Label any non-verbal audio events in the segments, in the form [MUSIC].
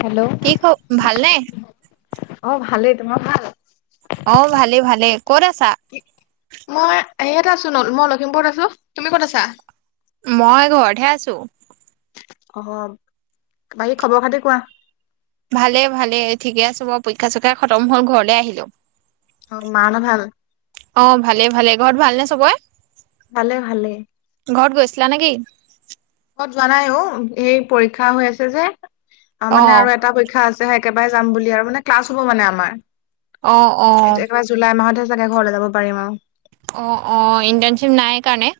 Hello, কি খ ভালনে? অ', ভালেই, তোমাৰ ভাল? অ', ভালে ভালে। ক'ত আছা? মই সেয়াত আছো ন মই লখিমপুৰত আছো। তুমি ক'ত আছা? মই ঘৰত হে আছো। অ', বাকী খবৰ-খাতি কোৱা? ভালে ভালে। ঠিকে আছো বাৰু। পৰীক্ষা চৰীক্ষা খতম হ'ল, ঘৰলে আহিলো। অ', মাহঁতৰ ভাল? অ', ভালে ভালে। ঘৰত ভালনে চবৰে? ভালে ভালে। ঘৰত গৈছিলা নেকি? ঘৰত যোৱা নাই অ'। এইৰ পৰীক্ষা হৈ আছে যে। অ', মানে আৰু এটা পৰীক্ষা আছে। যে একেবাৰে যাম বুলি আৰু মানে ক্লাছ হ'ব মানে আমাৰ। অ', অ, একেবাৰে জুলাই মাহতহে চাগে ঘৰলে যাব পাৰিম আৰু অ', অ, ইণ্টাৰ্নছিপ নাই কাৰণে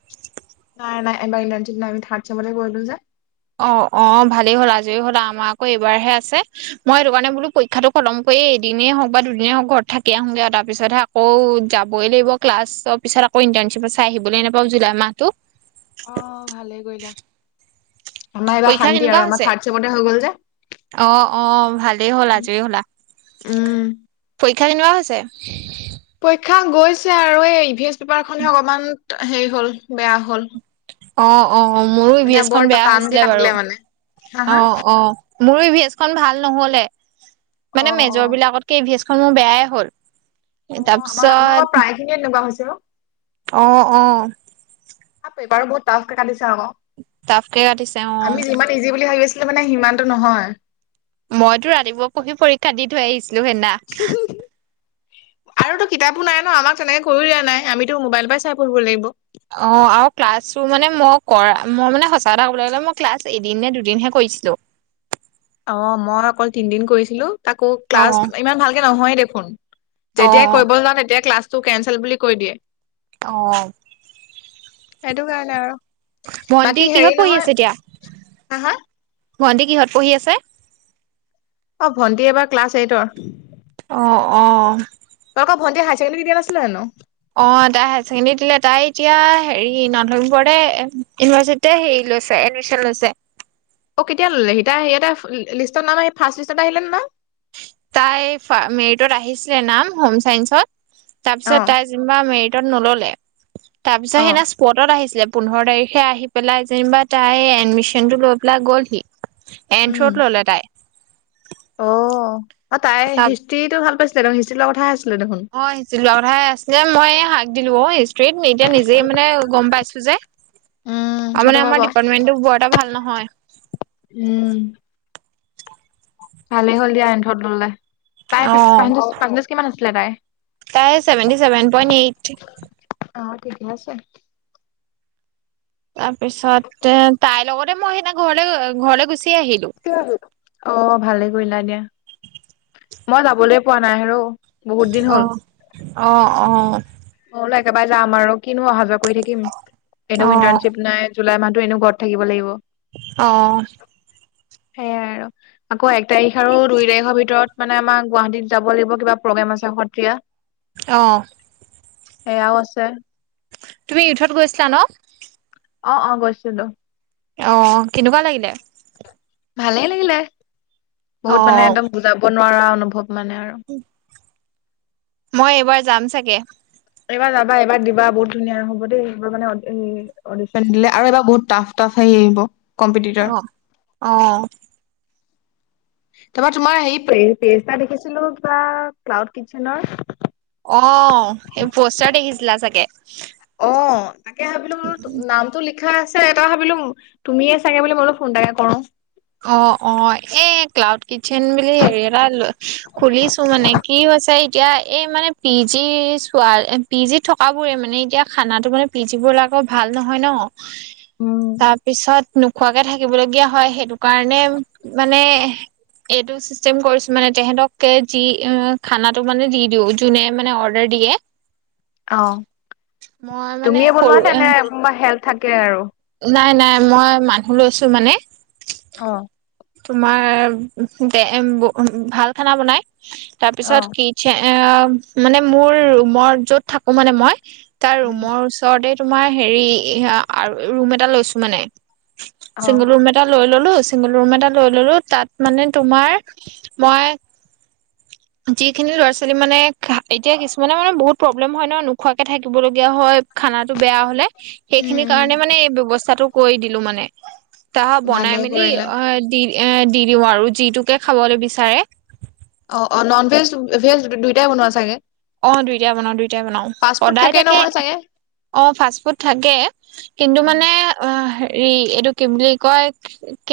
নাই নাই। এইবাৰ ইণ্টাৰ্নছিপ নাই। আমি থাৰ্ড চেমতে কৰিলো যে। অ', অ, ভালেই হ'ল, আজৰি হ'লা, আমাৰ আকৌ এইবাৰহে আছে। মই হেতু কাৰণে বোলো পৰীক্ষাটো খতম কৰি এদিনেই হওঁক বা দুদিনেই হওঁক ঘৰত থাকি আহোংগে আৰু তাৰ পিছত হে আকৌ যাবই লাগিব। ক্লাছৰ পিছত আকৌ ইন্টাৰ্নছিপ আছে, আহিবলৈ নাপাওঁ জুলাই মাহতো। অ', ভালেই কৰিলা। আমাৰ এইবাৰ পৰীক্ষা শান্তি কেনেকুৱা আৰু আমাৰ হৈছে থাৰ্ড চেমতে হৈ গ'ল যে। অ', অ', ভালেই হ'ল আজৰি হ'লা। উম। পৰীক্ষা কেনেকুৱা হৈছে? পৰীক্ষা গৈছে আৰু, এই এইচ পেপাৰখনহে অকমান হেৰি হ'ল বেয়া হ'ল। অ', অ'। মোৰো ই ভি মানে বৰ এছখন বেয়া টানকে হৈছিলে কাটিলে বাৰু। মানে। হা হা? অ', অ'। মোৰো ই ভি এচখন ভাল নহ'লে। মানে অ', অ', মেজৰ বিলাকতকে ই ভি এচখন মোৰ বেয়াই হ'ল। অ' আমাৰ তাৰপিছত আমাৰ প্ৰায়খিনিৰে এনেকুৱা হৈ হৈছে ন'। অ', অ'। পেপাৰ বহুত টাফকে কাটিছে আকৌ। টাফকে কাটিছে অ'। আমি যিমান ইজি বুলি ভাবি আছিলোঁ মানে, সিমানটো নহয়। মইতো ৰাতিপুৱা পঢ়ি পৰীক্ষা দি থৈ আহিছিলোঁ সেদনা। [UNINTELLIGIBLE] আৰু টো কিতাপো নাই ন'? আমাক তেনেকে কৈও দিয়া নাই। আমিতো মোবাইল পা চাই পঢ়িব লাগিব। অ', আৰু ক্লাছো মানে মই কৰা, মই মানে সঁচা কথা ক'বলে গ'লে মই ক্লাছ এদিন নে দুদিনহে কৰিছিলোঁ। অ' মই অকল তিনিদিন কৰিছিলোঁ। আকৌ অ', ক্লাছ ইমান ভালকে নহয়ে দেখোন, যেতিয়াই অ', কৰিব যাওঁ তেতিয়াই ক্লাছ টো কেনচেল বুলি কৈ দিয়ে। অ'। সেইটোকাৰণে আৰু বাকী ভণ্টি হেৰি কিহত পঢ়ি নহয়, আছে এতিয়া? হা হা? ভণ্টি কিহত পঢ়ি আছে? অ' ভণ্টি এইবাৰ ক্লাছ এইটত। অ' অ। তোমালোকৰ ভণ্টিয়ে হাই-ছেণ্ডদাৰি দিয়া নাছিলে জানোঁ? অ', তাই হায়াৰ ছেকেণ্ডৰী দিলে। তাই এতিয়া হেৰি নৰ্থ লখিমপুৰতে ইউনিভাৰ্চিট তে হেৰি লৈছে, এডমিশ্যন লৈছে। অ', কেতিয়া ল'লেহি? তাই আহি লি লিষ্টত নাম আহি, ফাৰ্ষ লিষ্টত আহিলে নে নাম? তাই ফা মেৰিটত আহিছিলে নাম হোম চাইন্সত, অ তাপিছত তাই নিবা মেৰিটত নল'লে। তাৰ পিছত অ সেদনা পটত আহিছিলে, পোন্ধৰ তাৰিখে আহি পেলাই যেনিবা তাই এডমিশনটো লৈ পেলাই গ'লহি। এনথ্ৰত ল'লে তাই? ও, অ' তাই তাক হিষ্ট্ৰ্ৰীটো ভাল পাইছিলে দেখোন, হিষ্ট্ৰীৰ লোৱা কথা আছিলে দেখোন। হয়, হিষ্ট্ৰীট লোৱা কথা হে আছিলে। ময়ে হাক দিলোঁ অ' ট্ৰেত মেএ নিজেই মানে গম পাইছো যে উম আৰু সেইটো মানে আমাৰ ডিপাৰ্টমেণ্টো বৰ এটা ভাল নহয়। উম। ভালেই হ'ল দিয়া এন্থত ল'লে। তাই অ পিপ পাছেন্তেছ পাছেন্তেছ কিমান আছিলে তাই? তাই ছেভেণ্টি ছেভেন পইন এইট। অ' ঠিকে আছে। তাৰপিছতে তাইৰ লগতে মই সিনা ঘৰলৈ ঘৰলে গুচি আহিলো। কিয় হিল? অ' ভালে কৰিলা দিয়া, মই যাবলৈ পোৱা নাই হেৰৌ। অ', অ' অ'। ঘৰলৈ একেবাৰে যাম আৰু, কিনো অহা-যোৱা কৰি থাকিম। এনেও অ', ইন্টাৰ্নশ্বিপ নাই। জুলাই মাহতো এনেও ঘৰত থাকিব লাগিব। অ'। সেয়াই আৰু। আকৌ এক তাৰিখ আৰু দুই তাৰিখৰ ভিতৰত মানে আমাৰ গুৱাহাটীত যাব লাগিব কিবা প্ৰগ্ৰেম আছে সত্ৰীয়া। অঁ। এয়াও আছে। তুমি ইউথত গৈছিলা ন? অ' অ' গৈছিলো। অ কেনেকুৱা লাগিলে? ভালেই লাগিলে, বহুত মানে অ', একদম বুজাব নোৱাৰা অনুভৱ মানে আৰু। মই এইবাৰ যাম চাগে। এইবাৰ যাবা, এইবাৰ দিবা বহুত ধুনীয়া হ'ব দেই গৈ মানে [UNINTELLIGIBLE] অডিশ্যন দিলে আৰু এবাৰ বহুত টাফ টাফ হেৰি আহিব। কম্পিটিটৰ অ' অ'। তাৰপা তোমাৰ হেৰি পে-পেজ এটা দেখিছিলো কিবা ক্লাউড কিটচেনৰ। অ' এই পোষ্টাৰ দেখিছিলা চাগে। অ' তাকে ভাবিলো নামটো লিখি লিখা আছে, তাৰপা ভাবিলো তুমিয়ে চাগে বুলি মই বোলো ফোন এটাকে কৰো। অ' অ' এ ক্লাউড কিটচেন বুলি হেৰি এটা খুলিছো মানে কি হৈছে এতিয়া এই মানে পিজি চোৱা পিজিত থকাবোৰে মানে এতিয়া খানাটো মানে পিজি বিলাকৰ ভাল নহয় ন। উম তাৰ পিছত নোখোৱাকে থাকিবলগীয়া হয়। সেইটো কাৰণে মানে এইটো চিষ্টেম কৰিছো মানে তেহঁতক কে যি খানাটো মানে দি দিও, যোনে মানে অৰ্ডাৰ দিয়ে। অ' মই মানে তুমিয়ে সৰু বনোৱা নে, তোমাৰ হেল্প থাকে আৰু। নাই নাই মই মানুহ লৈছো মানে। অ'। তোমাৰ দে ব ভাল খানা বনাই। অ তাৰপিছত কি চে অ' মানে মোৰ ৰুমৰ য'ত থাকো মানে মই তাৰ উম ৰুমৰ ওচ ওচৰতে তোমাৰ হেৰি আ ৰুম এটা লৈছো মানে, অ চিংগল ৰুম এট টা লৈ ললো, চিংগোল ৰুম এটা লৈ ললো তাত মানে তোমাৰ মই [INAUDIBLE] যিখিনি ল'ৰা-ছোৱালী মানে খা এতিয়া কিছুমানে মানে বহুত প্ৰব্লেম হয় ন, নোখোৱাকে থাকিবলগীয়া হয়। খানাটো বেয়া হ'লে, উম সেইখিনিৰ উম কাৰণে মানে এই ব্যৱস্থাটো কৰি দিলো মানে। তাহ বনাই ভালে মেলি কৰিলা অ' দি এ দি দিওঁ আৰু যিটোকে খাবলে বিচাৰে। অ' অ' নন ভেজ, ভেজ দুইটাই বনোৱা চাগে? অ' দুইটাই বনাও, দুইটাই বনাও। ফাষ্ট ফুড সদায় থাকেই তাকে নহয় চাগে অ' ফাষ্ট ফুড থাকে। কিন্তু উম মানে অ' হেৰি এইটো কি বুলি কয়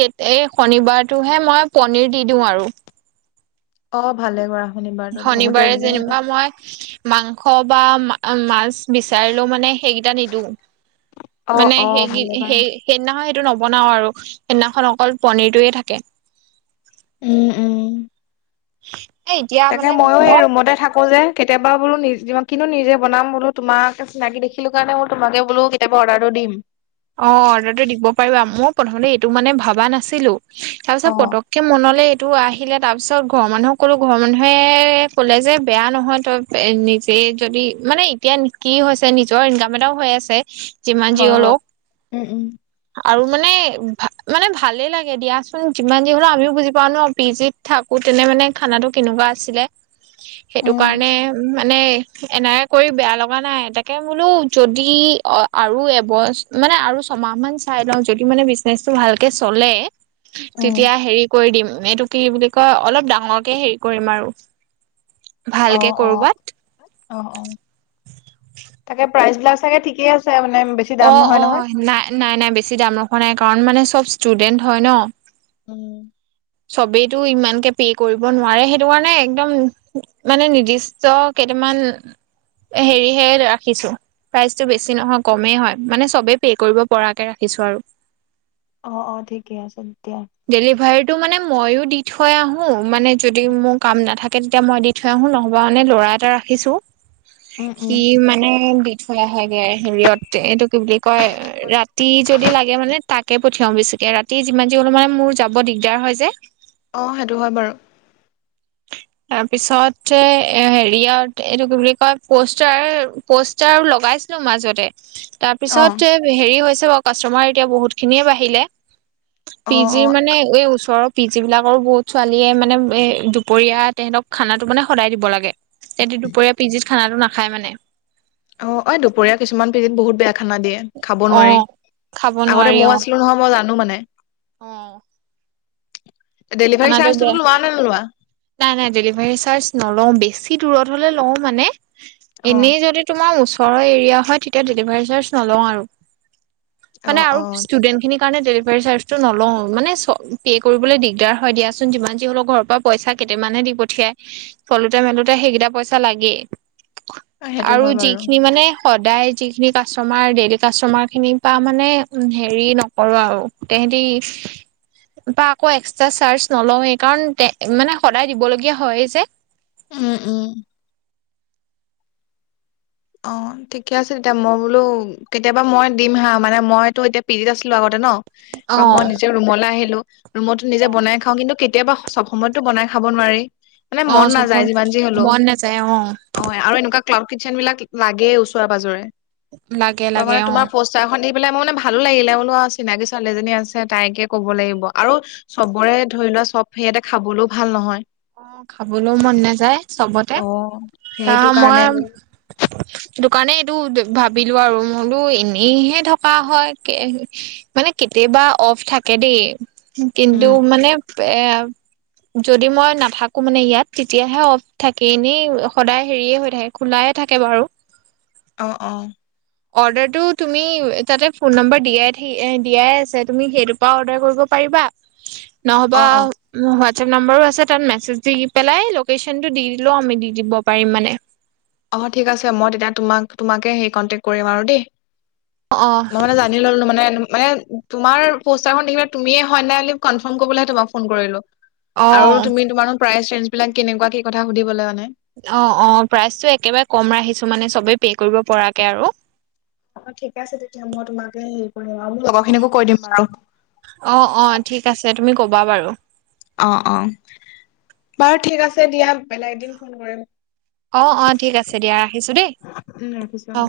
এই শনিবাৰটোহে মই পনীৰ দি দিওঁ আৰু। অ' ভালে কৰা। শনিবাৰটোত বহুতে শনিবাৰে যেনিবা মই মাংস বা মাছ বিচাৰিলেও মানে সেইকেইটা নিদো। অ মানে, অ সেই ভালে কৰা সেই সেইদিনাখন সেইটো নবনাও আৰু সেইদিনাখন অকল পনীৰটোয়ে থাকে। উম উম। এ এতিয়া তাকে মানে মইয়ো এই মই ৰুমতে থাকো যে। কেতিয়াবা বোলো নি কিনো নিজে বনাম বোলো, তোমাকে চিনাকি দেখিলো কাৰণে মই তোমাকে বোলো, কেতিয়াবা অৰ্ডাৰটো দিম। অ' অৰ্ডাৰটো দিব পাৰিবা, মই প্ৰথমতে এইটো মানে ভবা নাছিলো। তাৰ পিছত অ পতক টে মনলৈ এইটো আহিলে, তাৰপিছত, ঘৰৰ মানুহক ক'লো, ঘৰৰ মানুহে ক'লে যে, বেয়া নহয় তই এ, নিজেই যদি, মানে এতিয়া কি হৈছে, নিজৰ ইনকাম এটাও হৈ আছে যিমান যি হয় বাৰু, হলেও উম, উম। আৰু মানে, মানে ভালেই লাগে দিয়াচোন, যিমান যি হ'লেও আমিও বুজি পাওঁ ন, পিজিত থাকোঁ, তেনে মানে, খানাটো কেনেকুৱা আছিলে? সেইটো উম কাৰণে মানে, এনেকুৱা কৰি বেয়া লগা নাই। তাকে বোলো যদি, অ' আৰু এবছ, মানে আৰু ছমাহ মান চাই লওঁ, যদি মানে, বিজনেচটো ভালকে চলে উম তেতিয়া হেৰি কৰি দিম, এইটো কি বুলি কয়, অলপ ডাঙৰকে হেৰি কৰিম আৰু, অ ভালকে অ কৰবাত অ', অ', তাকে প্ৰাইজবিলাক চাগে ঠিকে আছে মানে, বেছি দাম অ', নহয় নহয় অ', নাই, নাই, নাই, বেছি দাম ৰখা নাই, কাৰণ মানে চব ষ্টুডেন্ট হয় ন উম। চবেইটো ইমানকে পে কৰিব নোৱাৰে। সেইটো কাৰণে একদম মানে, নিৰ্দিষ্ট কেইটামান এ, হেৰিহে ৰাখিছো। প্ৰাইচটো বেছি নহয়, কমেই হয়। মানে, চবেই পে কৰিব পৰাকে ৰাখিছো আৰু অ', অ', ঠিকেই আছে দিয়া। ডেলিভাৰীটো মানে, ময়ো দি থৈ আহোঁ, মানে যদি মোৰ কাম নাথাকে, তেতিয়া মই দি থৈ আহোঁ নহ'বা মানে, ল'ৰা এটা ৰাখিছোঁ, উম উম সি মানে দি থৈ আহেগে হেৰিয়ত, এইটো কি বুলি কয়? ৰাতি যদি লাগে, মানে তাকে পঠিয়াওঁ বেচিকে। ৰাতি যিমান যি হলেও মানে, মোৰ যাব দিগদাৰ হয় যে অ', সেইটো হয় বাৰু। তাৰপিছতে, এ, হেৰিয়ত, এইটো কি বুলি কয়? প'ষ্টাৰ প'ষ্টাৰ লগাইছিলো মাজতে অ তাৰপিছতে, হেৰি হৈছে বাৰু, কাষ্টমাৰ এতিয়া বহুতখিনিয়ে বাঢ়িলে অ পিজিৰ অ মানে, এই ওচৰৰ পিজিবিলাকৰো বহুত ছোৱালীয়ে মানে, এই দুপৰীয়া, তেহেতক খানাটো মানে সদায় দিব লাগে। তেহেতি দুপৰীয়া পিজিত খানাটো নাখায় মানে অ', এ, দুপৰীয়া কিছুমান পিজিত বহুত বেয়া খানা দিয়ে। খাব অ নোৱাৰি। খাব নোৱাৰি আগতে ময়ো আছিলো নহয়, মই জানো মানে অ'। ডেলিভাৰী খানাটো বেয়া চাৰ্জটোতো লোৱা নে নোলোৱা? নাই, নাই, ডেলিভাৰী চাৰ্জ নলওঁ, বেছি দূৰত হ'লে লওঁ মানে, অ এনেই যদি তোমাৰ ওচৰৰ এৰিয়া হয়, তেতিয়া ডেলিভাৰী চাৰ্জ নলওঁ আৰু অ মানে, আৰু অ ষ্টুডেন্টখিনিৰ কাৰণে ডেলিভাৰী চাৰ্জটো নলওঁ, মানে, চ, পে' কৰিবলৈ দিগদাৰ হয় দিয়াচোন, যিমান যি হলেও, ঘৰৰ পৰা পইচা কেইটামানহে দি পঠিয়াই। চলোতে-মেলোতে সেইকেইটা পইচা লাগেই, সেইটো আৰু হয় বাৰু যিখিনি মানে সদায় যিখিনি কাষ্টমাৰ, ডেইলী কাষ্টমাৰখিনিৰ পৰা মানে হেৰি, নকৰোঁ আৰু তেহেতি পা আকৌ, এক্স টা চাৰ্জ নলওঁৱেই, কাৰণ, তে, মানে সদায় দিবলগীয়া হয়ে যে উম, উম। অ' ঠিকেই আছে, তেতিয়া মই বোলো, কেতিয়াবা মই দিম হা, মানে মইতো, এতিয়া পিজিত আছিলো আগতে ন ত', মই অ' নিজে ৰুমলৈ আহিলোঁ, ৰুমতটো নিজে বনাই খাওঁ, কিন্তু কেতিয়াবা, চব সময়তটো বনাই খাব নোৱাৰি মানে, মন অ' নাযায়, চবৰ যিমান যি হ'লেও মন নাযায় অ', আৰু এ-এনেকুৱা ক্লাউড কিচেনবিলাক লাগেও ওচৰে-পাজৰে লাগে তোমাৰ, লাগে মানে তোমাৰ অ' [UNINTELLIGIBLE] [UNINTELLIGIBLE] খন দেখি পেলাই মোৰ মানে ভালো লাগিলে বোলো, চিনাকি ছোৱালীজনী আছে তাইকে ক'ব লাগিব, আৰু চবৰে ধৰি লোৱা চব সেইয়াতে খাবলৈও ভাল নহয়। অ', খাবলৈও মন নাযায় চবতে অ', অ, সেইটো কাৰণে মই [INAUDIBLE] দোকানে এইটো ভাবিলো আৰু মই বোলো, এনেইহে থকা হয়। মানে কেতিয়াবা অফ থাকে। দেই, কিন্তু উম মানে এ, যদি মই ন থাকো মানে ইয়াত তেতিয়াহে অফ থাকে। এনেই সদায় হেৰিয়ে হৈ থাকে, খোলাইে থাকে বাৰু। অ', অ, অৰ্ডাৰটো তুমি তাতে ফোন নম্বৰ দিয়াই থাকি দিয়াই আছে। তুমি সেইটোৰ পৰা অৰ্ডাৰ কৰিব পাৰিবা। [INAUDIBLE] অ নহবাৰ হোৱাটছএপ নম্বৰো আছে। তাত মেছেজ দি দি পেলাই লোকেশ্যনটো দি দিলেও আমি দি দিব পাৰিম মানে। অ', ঠিক আছে। মই তেতিয়া তোমাক তোমাকে কন্টেক কৰিম আৰু দে, অঁ মই মানে ললো মানে মানে তোমাৰ পষ্টাৰ দেখিলে তুমিয়ে হয় নাই কনফাম কৰিবলৈ হে তোমাক ফোন কৰিলো। অঁ আৰু তুমি তোমাৰো প্ৰায়েছেজ বিলাক কেনেকুৱা কি কথা সুধিবলৈ মানে অ', অ, প্ৰাইচতটো একেবাৰে কম ৰাখিছো মানে চবেই পে কৰিব পৰাকে আৰু অ', ঠিক আছে। তেতিয়া মই তোমাকে হেৰি কৰিম আৰু মোৰ লগৰ খিনিকো কৈ দিম আৰু অ', অ, ঠিক আছে। তুমি ক'বা বাৰু অ', অ, বাৰু ঠিক আছে দিয়া। বেলেগ এদিন ফোন কৰিম। অ', অ, ঠিক আছে দিয়া। ৰাখিছো দেই উম ৰাখিছো। অ,